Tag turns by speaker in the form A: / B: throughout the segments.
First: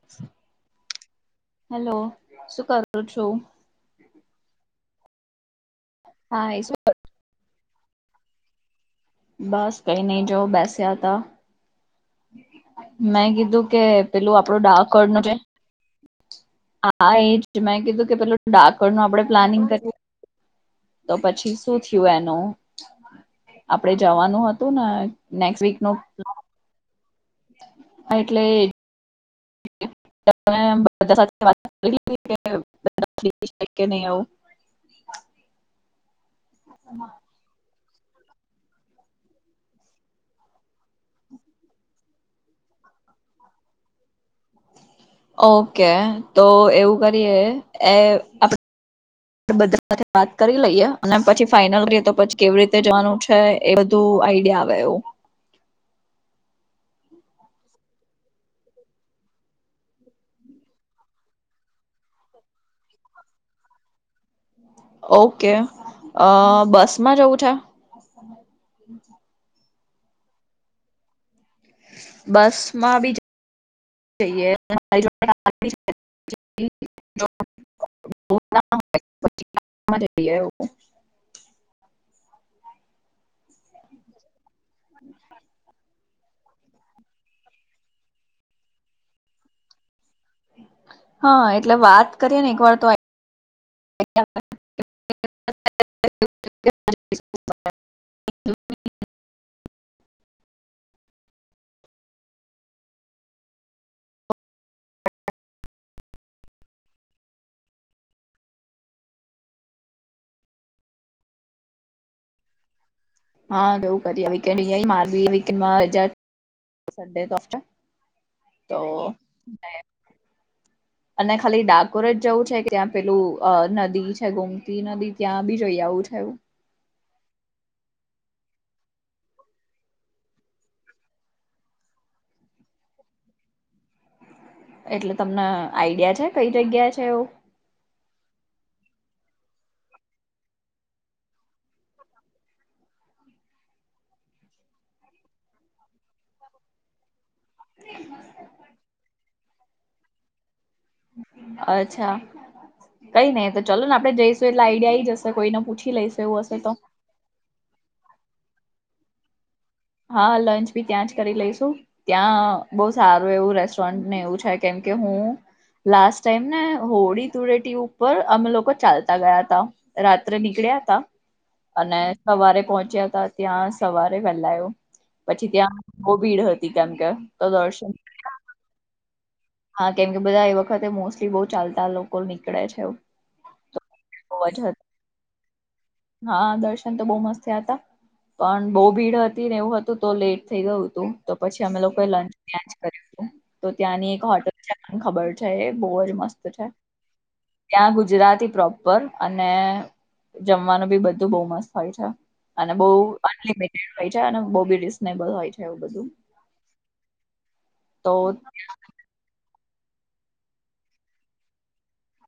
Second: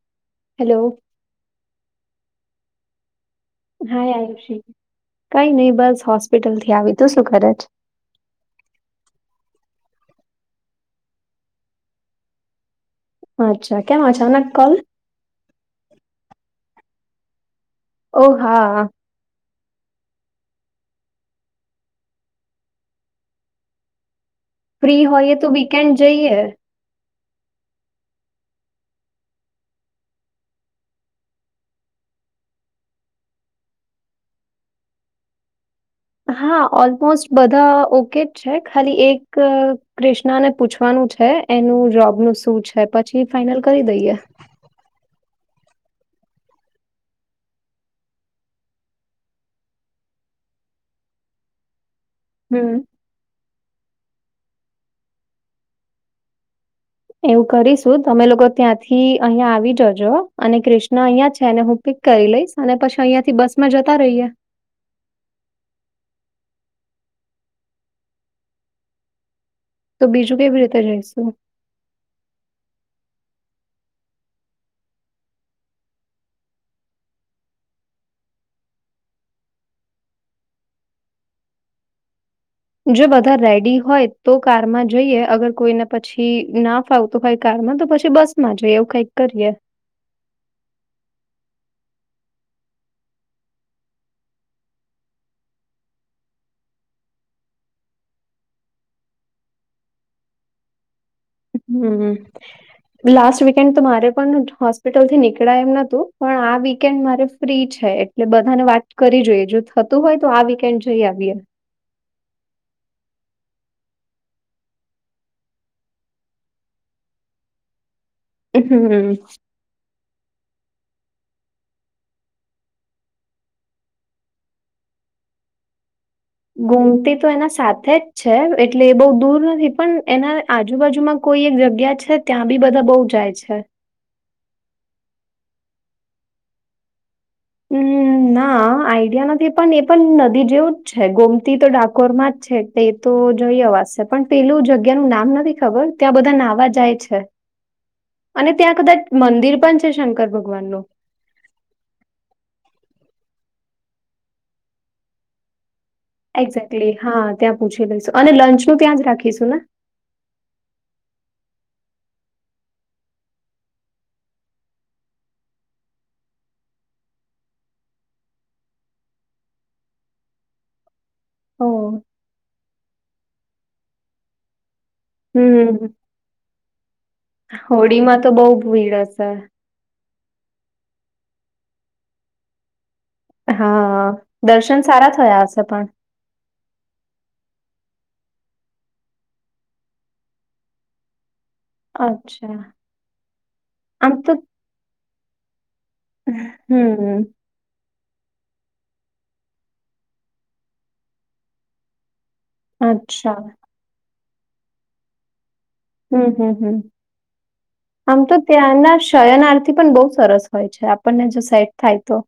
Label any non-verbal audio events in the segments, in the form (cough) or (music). A: (inaudible)
B: Hello.
A: Hello. શું કરું છો?
B: હાઈ આયુષી. કંઈ નઈ બસ
A: હા
B: હોસ્પિટલ થી
A: એ
B: આવી. તું શું કરે છ?
A: બસ કંઈ નહીં, જો બેસ્યા તા. મેં કીધું
B: અચ્છા
A: કે
B: કેમ
A: પેલું
B: અચાનક
A: આપડો
B: કોલ?
A: ડાકોર નો જે હા એજ. મેં કીધું કે
B: ઓ
A: પહેલું
B: હા
A: ડાકોર નું આપડે પ્લાનિંગ કરી તો પછી, શું થયું એનું? આપડે જવાનું હત તું ને,
B: ફ્રી હોઈએ તો
A: નેકસ્ટ વીક
B: વીકેન્ડ
A: નું
B: જઈએ.
A: હા એટલે જ (inaudible) બધા સાથે કરી કે બધા ફ્રી છે કે નહીં એવું?
B: હા ઓલમોસ્ટ બધા ઓકે જ છે. ખાલી એક ક્રિષ્નાને પૂછવાનું છે એનું જોબ નું શું છે. પછી ફાઈનલ કરી દઈએ.
A: ઓકે તો એવું કરીએ એ, આપણે બધા સાથે વાત કરી લઈએ અને પછી ફાઈઇનલ રહે તો પછી, કેવી
B: હમ.
A: રીતે જવાનું છે એ બધું આઈડિયા આવે એવું.
B: એવું કરીશું તમે લોકો ત્યાંથી અહિયાં આવી જજો અને ક્રિષ્ના અહિયાં છેને હું, પિક કરી લઈશ અને પછી અહિંયાથી બસમાં જતા રહીએ.
A: ઓકે બસમાં જવું છે. હ.
B: તો બીજું કેવી રીતે જઈશું?,
A: બસ માં પણ-, જઈએ (unintelligible) (inaudible) (inaudible) (unintelligible)
B: જો બધા રેડી હોય તો કારમાં જઈએ અને કોઈને પછી ના, ફાવતું હોય કારમાં પછી બસ માં જોઈએ એવું કઈક કરીએ.
A: હા એટલે વાત કરીએ ને એક વાર તો (inaudible)
B: (inaudible) લાસ્ટ વીકેન્ડ તો મારે પણ હોસ્પિટલથી નીકળાય એમ નથી પણ આ વીકેન્ડ મારે, ફ્રી છે એટલે બધાને વાત કરી જોઈએ જો થતું હોય તો આ વીકેન્ડ જઈ આવીએ.
A: હા એવું કરી માે
B: હમ્મ.
A: (inaudible)
B: (unintelligible)
A: અને ખાલી ડાકોરે જ જવું છે કે ત્યાં પેલું નદી છે ગોમતી નદી, ત્યાં પણ જોઈ આવું થયું.
B: ગૈમતી તો એના સાથે જ, છે એટલે એ બહુ દૂર નથી પણ એના આજુબાજુમાં કોઈ એક જગ્યા છે. ત્યાં પણ બધા બહુ જાય છે.
A: એટલે તમને આઈડિયા છે કઈ જગ્યા છે એવું.
B: હમ ના, હા આઈડિયા નથી પણ એ પણ નદી જેવું જ છે ગોમતી તો ડાકોરમાં જ છે. એ તો જોઈ આવા છે પણ પેલું જગ્યા નું નામ નથી ખબર ત્યાં બધા નાવા જાય છે. અને ત્યાં કદાચ મંદિર પણ છે શંકર ભગવાન નું,
A: અચ્છા. કઈ નહિ ચાલો ને આપે જઈશું એટલે આઈડિયા આવી જશે કોઈને પૂછી, એવું હશે તો
B: એક્ઝેક્ટલી હા ત્યાં પૂછી લઈશું અને લંચ નું ત્યાં જ રાખીશું ને.
A: હા લંચ પણ ત્યાં જ કરી લઈશુ. ત્યાં બહુ સારું એવું રેસ્ટોરન્ટ ને એવું છે કેમકે હું. લાસ્ટ ટાઈમ ને હોળી ધુળેટી ઉપર અમે લોકો ચાલતા ગયા હતાં. રાત્રે નીકળ્યા
B: ઓ
A: અને સવારે પહોંચ્યા હતા ત્યાં સવારે વહેલા, પછી
B: હમ
A: ત્યાં ભીડ હતી કેમ કે તો દર્શન,
B: માં તો બહુ, બિન્દાસ.
A: હા કેમ કે બધા એ વખતે મોસ્ટલી બહુ ચાલતા લોકો નીકળે છે.
B: હા
A: બહુ જ હતું.
B: દર્શન સારા થયા હશે પણ.
A: હા દર્શન તો બહુ મસ્ત થયા હતા. પણ બહુ ભીડ હતી ને એવું હતું તો લેટ થઈ ગયું હતું. તો પછી અમે લોકોએ લંચ
B: અચ્છા
A: કરી તો
B: આમ
A: ત્યાંની એક.
B: તો
A: ખબર છે એ બહુ જ મસ્ત છે.
B: હમ
A: ત્યાં ગુજરાતી પ્રોપર અને જમવાનું પણ બધું બહુ મસ્ત હોય છે. અને બહુ
B: અચ્છા
A: અનલિમિટેડ હોય છે અને બહુ પણ રિઝનેબલ હોય છે. એવું બધું
B: હમ, આમ તો ત્યાંના શયનાર્થી પણ બહુ, સરસ હોય છે આપણને જો સેટ થાય તો.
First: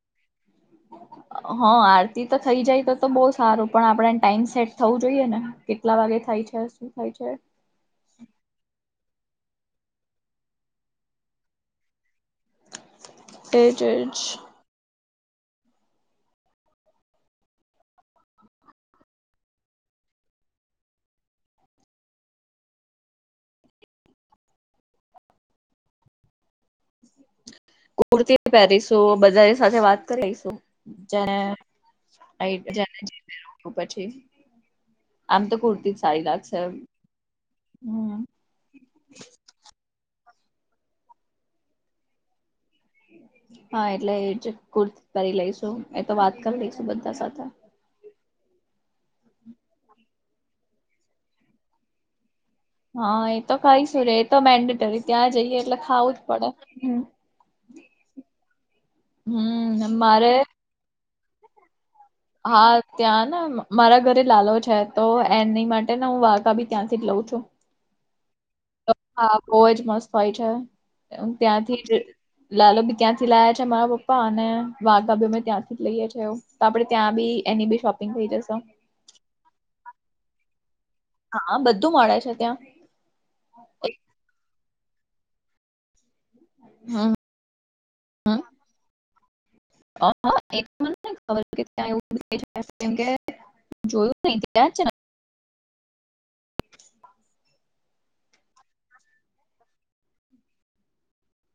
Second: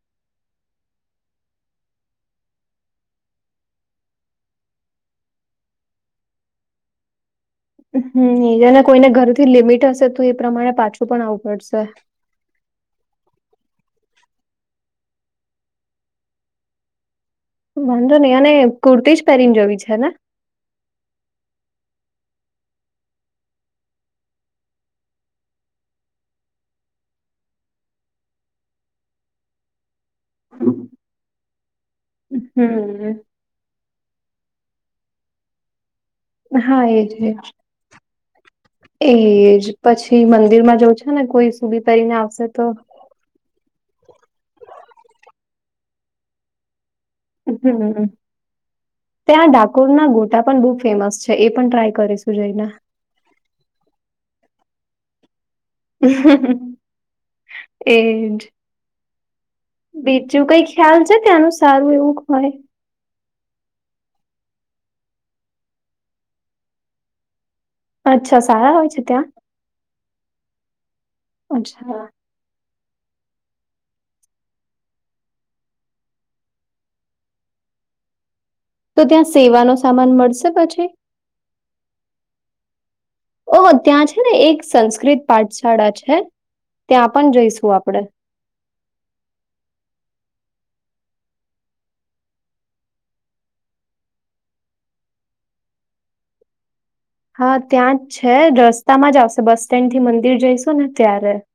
B: (unintelligible)
A: હા આરતી તો થઈ જાય તો તો બહુ સારું પણ આપડેને ટાઈમ સેટ થવું જોઈએ ને કેટલા વાગે થાય છે. થઈ જાય.
B: હિરને કોઈને ઘરથી લિમિટ હશે તો એ પ્રમાણે પાછું પણ આવવું પડશે
A: એજ જ.
B: વાંધો નઈ અને કુર્તીજ પહેરીને જવી છે ને
A: કુર્તી પહેરીશું બધાને સાથે વાત કરી લેશું જેને જાને જે
B: હમ
A: પેરહવુ પછી આમ તોજ કુર્તી સાય લાગશે
B: હા એજ એજ
A: હમ
B: એજ પછી મંદિર માં જઉ છે ને કોઈ સુબી પહેરીને આવશે તો
A: હા એટલે એ જ કુર્તી પેરી લઈશું એતો વાત કરી લઈશું બધા સાથે
B: (inaudible) ત્યાં ડાકોરના ગોટા પણ બહુ ફેમસ છે એ પણ ટ્રાય કરીશું જઈને
A: હા એ તો કઈશું રે એ તો મેન્ડેટરી ત્યાં જઈએ એટલે ખાવું જ પડે હ
B: એજ
A: હમ ને મારે- -
B: ચાલશે ત્યાંનું સારું એવું- -
A: હા. ત્યાં ના મારા ઘરે લાલો છે તો એની માટે હું વાધા બી ત્યાંથી જ લઉં છું.
B: અચ્છા સાહેબ.
A: હા બહુ જ મસ્ત હોય છે ત્યાંથી જ.
B: અચ્છા
A: લાલો બી ત્યાંથી લાયા છે મારા પપ્પા અને વાઘા ભી અમે ત્યાંથી જ લઈએ છીએ એ. તો આપડે ત્યાં બી એની બી શોપિંગ થઈ જશે.
B: તો ત્યાં સેવાનો સામાન મળશે પછી?
A: હા બધું મળે છે ત્યાં.
B: ઓહો ત્યાં છે ને એક સંસ્કૃત પાઠશાળા છે ત્યાં
A: હમ
B: પણ જઈશું આપણેે.
A: હમ મને ખબર ત્યા એવ કેમ કે- - (inaudible) જોયું નહી ત્યાં છે ને.
B: હા ત્યાં જ છે રસ્તામાં જ આવશે બસ સ્ટેન્ડ થી મંદિર જઈશું ને ત્યારે- -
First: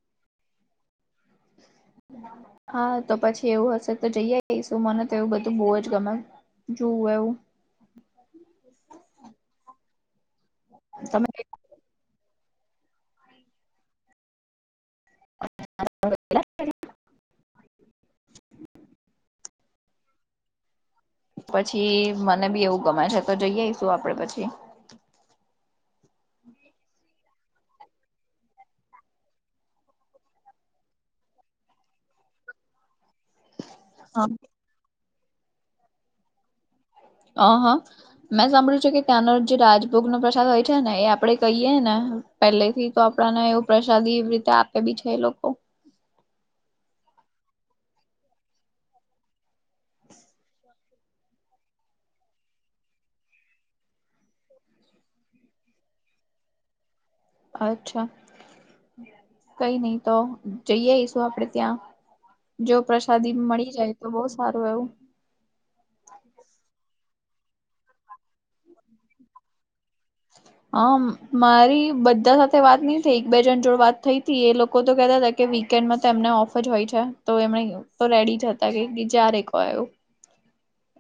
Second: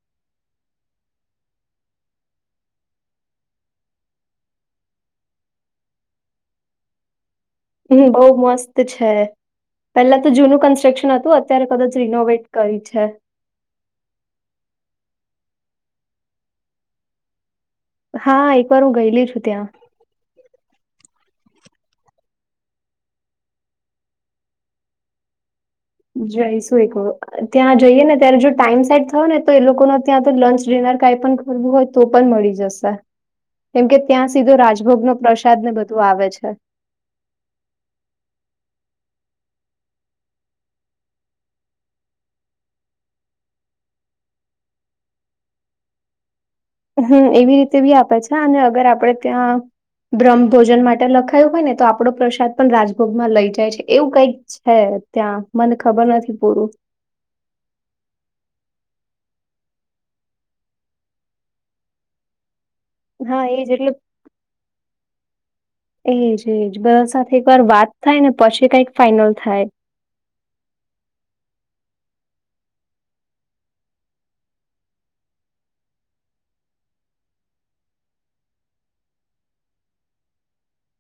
A: હા તો પછી એવું હશે તો જઈ જઈશું મને તો એવું બધું બહુ જ ગમે. જોવુ એવુ.
B: હમ બહુ મસ્ત છે પેલા તો જૂનું કન્સ્ટ્રક્શન
A: તમે
B: હતું. અત્યારે કદાચ રિનોવેટ કરી છે.
A: (inaudible)
B: હા એકવાર હું ગયેલી છું ત્યાં.
A: પછી મને બી એવું ગમાયે છે તો જઈ આવીઈશું આપડે પછી- -
B: જય શું એક - - ત્યાં જઈએ ને ત્યારે જો ટાઈમ સેટ થયો ને તો એ લોકોનો ત્યાં તો લંચ ડિનર કાઈ પણ- - બું હોય તો પણ મળી જશે. કેમ કે ત્યાં સીધો રાજભોગ નો પ્રસાદ ને બધું આવે છે.
A: હ હા. મેં સાંભળ્યું છેું કે ત્યાંનો જે રાજભોગ નો પ્રસાદ હોય છે ને એ આપડે કહીએ ને- - પેલેથી તો આપડાને એવું પ્રસાદી એવી રીતે આપે બી છે એ લોકો- -
B: હમ એવી રીતે બી આપે છે અને અગર આપડે ત્યાં- - બ્રહ્મ ભોજન માટે લખાયું હોય ને તો આપડો પ્રસાદ પણ રાજભોગમાં લઈ જાય છે એવું કઈક- - છે ત્યાં મને ખબર નથી પૂરું.
A: અચ્છા. કઈ નહી તો જઈએશું આપડે ત્યાં જો પ્રશ- - શાદી
B: હા એજ
A: મળી
B: એટલે
A: જાય તો બહુ સારું એવું.
B: એજ એજ બધા સાથે એક વાર વાત થાય ને પછી કઈક ફાઈનલ થાય.
A: હમ મારી બધા સાથે વાત નઈ થઈ એક બે જણ જોડ વાત થઈ હતી એ લોકો તો કેતા- - કે વીકેન્ડમાં તો એમને ઓફર જહોય છે તો એમણે તો રેડી જતા કે જ્યારે ક આવું.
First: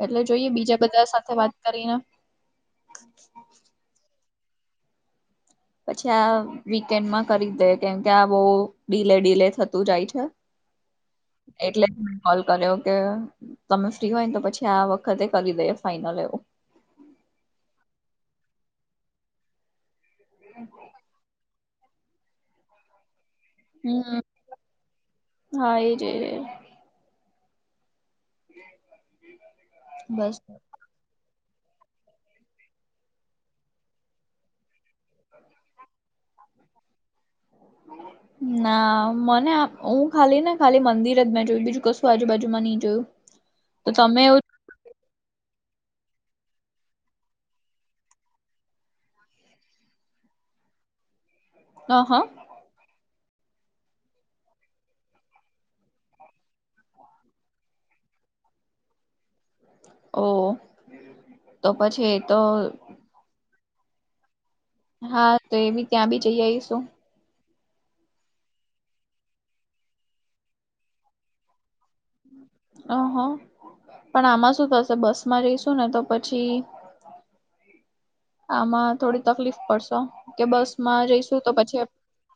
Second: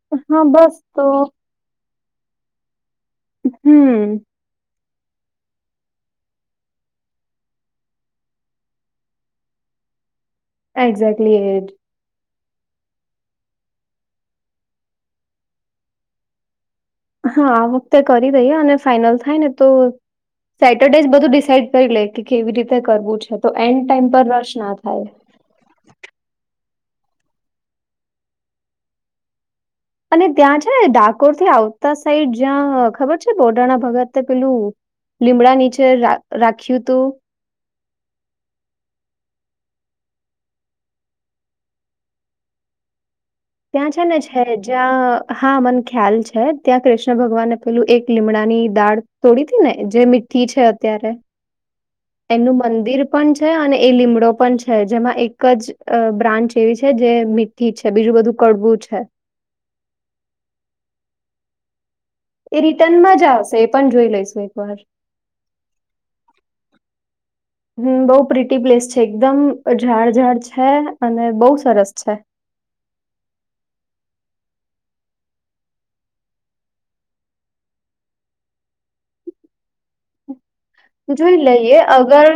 A: એટલે
B: હા
A: જોઈએ બીજા
B: બસ
A: બધા
B: તો
A: સાથે વાત કરીને.
B: હમ.
A: પછી આ વીકેન્ડમાં કરી દય કેમકે આ બહુ ડીલે ડીલે થતું જાય છે.
B: એક્ઝેક્ટલી એજ
A: એટલે કોલ કર્યો કે તમે ફ્રી હોય ને તો પછી આ વખતે કરી દેએ ફાઈનલ એવું.
B: હા આ વખતે કરી દઈએ અને ફાઈનલ થાય ને તો- - સેટરડેજ બધું ડિસાઈડ કરી લે કે કેવી રીતે કરવું છે તો એન્ડ ટાઈમ
A: હમ
B: પર રસ ના થાય.
A: હા એ જ. (inaudible)
B: અને
A: બસ
B: ત્યાં છે ડાકોર થી આવતા સાઈડ જ્યાં ખબર છે બોડાણા ભગત પેલું લીમડા નીચે રા રાખ્યું તું. (inaudible)
A: ના મને હું ખાલી ને ખાલી મંદિર જ મેં જોયું બીજું કશું આજુબાજુમાં નહી જોયું. તો
B: ત્યાં છે ને
A: તમે એવું
B: છે જ જ્યાં હા મને ખ્યાલ છે ત્યાં કૃષ્ણ ભગવાને પેલું એક લીમડાની દાળ તોડીથી ને જે મીઠી છે અત્યારે
A: આ હા
B: એનું મંદિર પણ છે અને એ લીમડો પણ છે જેમાં એક જ બ્રાન્ચ એવી છે જે મી થી છે બીજું બધું કડવું છે
A: ઓ તો પછી તો
B: એ રિટર્નમાં જ આવશે એ પણ જોઈ લઈશું એક વાર
A: હા તો એ બી ત્યાં બી જઈ આઈશું
B: (inaudible) હમ બઉ પ્રિટી પ્લેસ છે એકદમ ઝાડ ઝાડ છે અને બઉ સરસ છે
A: ઓહ પણ આમાં શું થશે બસમાં જઈશું ને તો પછી આમાં થોડી તકલીફ પડશો કે બસ
B: જોઈ લઈએ અગર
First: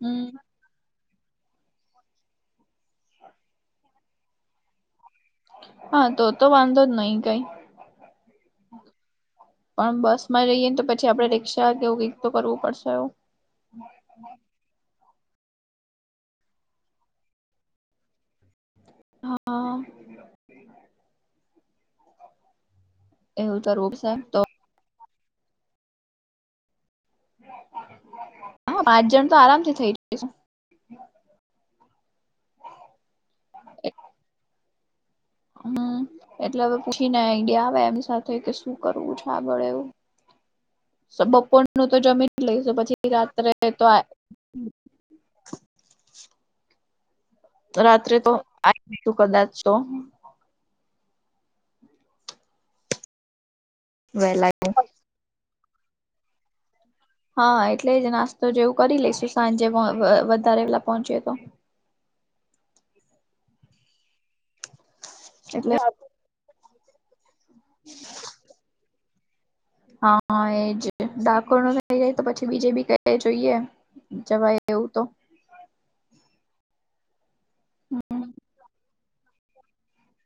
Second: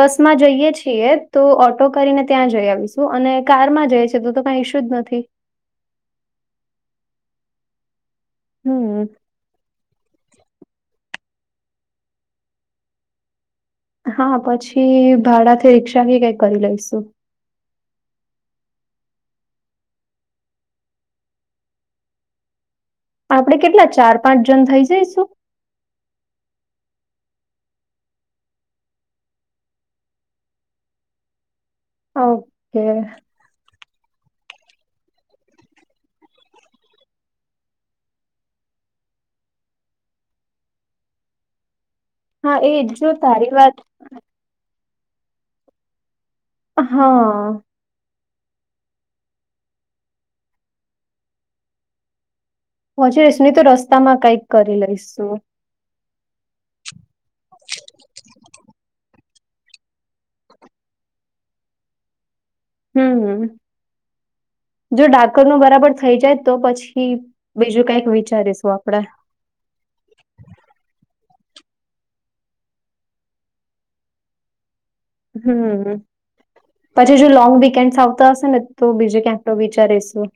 B: બસ માં જઈએ છીએ તો ઓટો કરીને ત્યાં જઈ આવીશું અને કારમાં જાય છે તો કઈ ઇશ્યુ જ નથી
A: હા તો તો વાંધો જ નહી કઈ
B: હમ
A: પણ બસ માં જઈએ ને તો પછી આપડે રિક્ષા કેવું કક તો કરવું પડશે એવું
B: હા પછી ભાડાથી રિક્ષા કઈક કરી લઈશુ
A: હા
B: આપડે
A: એવું
B: કેટલા
A: કરવું પડશે
B: ચાર
A: તો
B: પાંચ જણ થઇ જઈશું
A: હા પાંચ જણ તો આરામથી થઇ જશું
B: ઓકે
A: (inaudible) હમ એટલે હવે પૂછીને આઈડિયા આવે એમની સાથે કે શું કરવું છે આબળે એવું બપોર નું તો જમી
B: એ
A: લઈશું
B: જ.
A: પછી
B: જો
A: રાત્રે
B: તારી વાત
A: તો આ
B: હા
A: રાત્રે તો આ (unintelligible) કદાચ તો
B: (unintelligible) નહી તો રસ્તા માં કઈક
A: વહેલા
B: કરી લઈશું
A: હા એટલે જ નાસ્તો જેવું કરી લઈશુ સાંજે વધારે વેલા પહોંચીએ તો
B: હમ હમ જો ડાકોર નું
A: એટલે
B: બરાબર થઈ જાય તો પછી બીજું કઈક વિચારીશું આપડે
A: હા એજ ડાકોરનું થઈ જાય તો પછી બીજે બી ક જોઈએ જવાય એવું તો
B: હમ પછી જો લોંગ વીકેન્ડ આવતા હશે ને તો બીજે ક્યાંક વિચારીશું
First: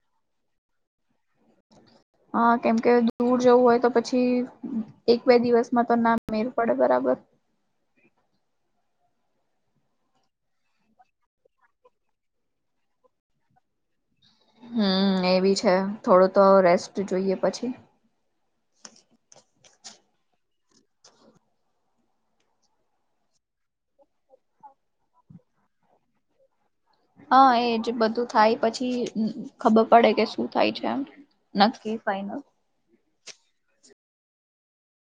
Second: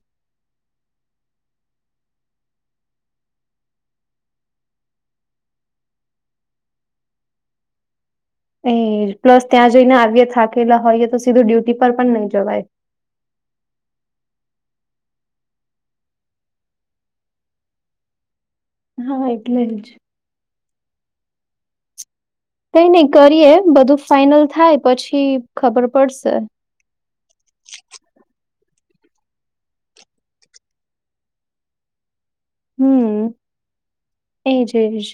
A: હ કેમકે દૂર જવું હોય તો પછી, એક બે દિવસમાં તો ના મેર પડે બરાબર.
B: એ પ્લસ ત્યાં જઈને આવીએ થાકેલા હોયએ, તો સીધું ડ્યુટી પર પણ નઈ જવાય.
A: હમ એ બી છે. થોડું તો રેસ્ટ જોઈએ પછી.
B: હા, એટલે જ. કઈ ની કરીએ બધું ફાઈનલ થાય, પછી ખબર પડશે.
A: હા એજ બધું થાય પછી, ખબર પડે કે શું થાય છે. નક્કી, ફાઈનલ.
B: હમ એજ એજ.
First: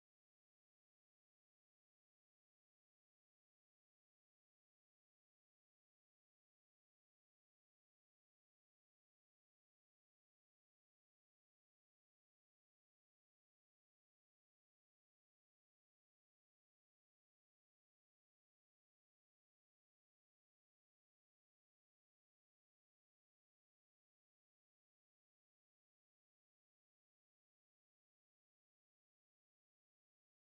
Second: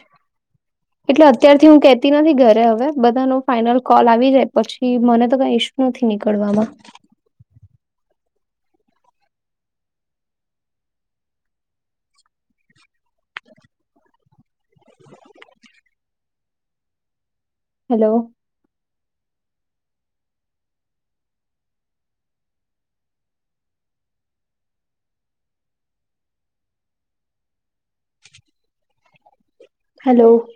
B: એટલે અત્યારથી હું કેતી નથી ઘરે હવે બધા ન ફાઈનલ કોલ આવી જાય પછી, મને તો કઈ ઇશુ નથી નીકળવામાં. હલો. હલો.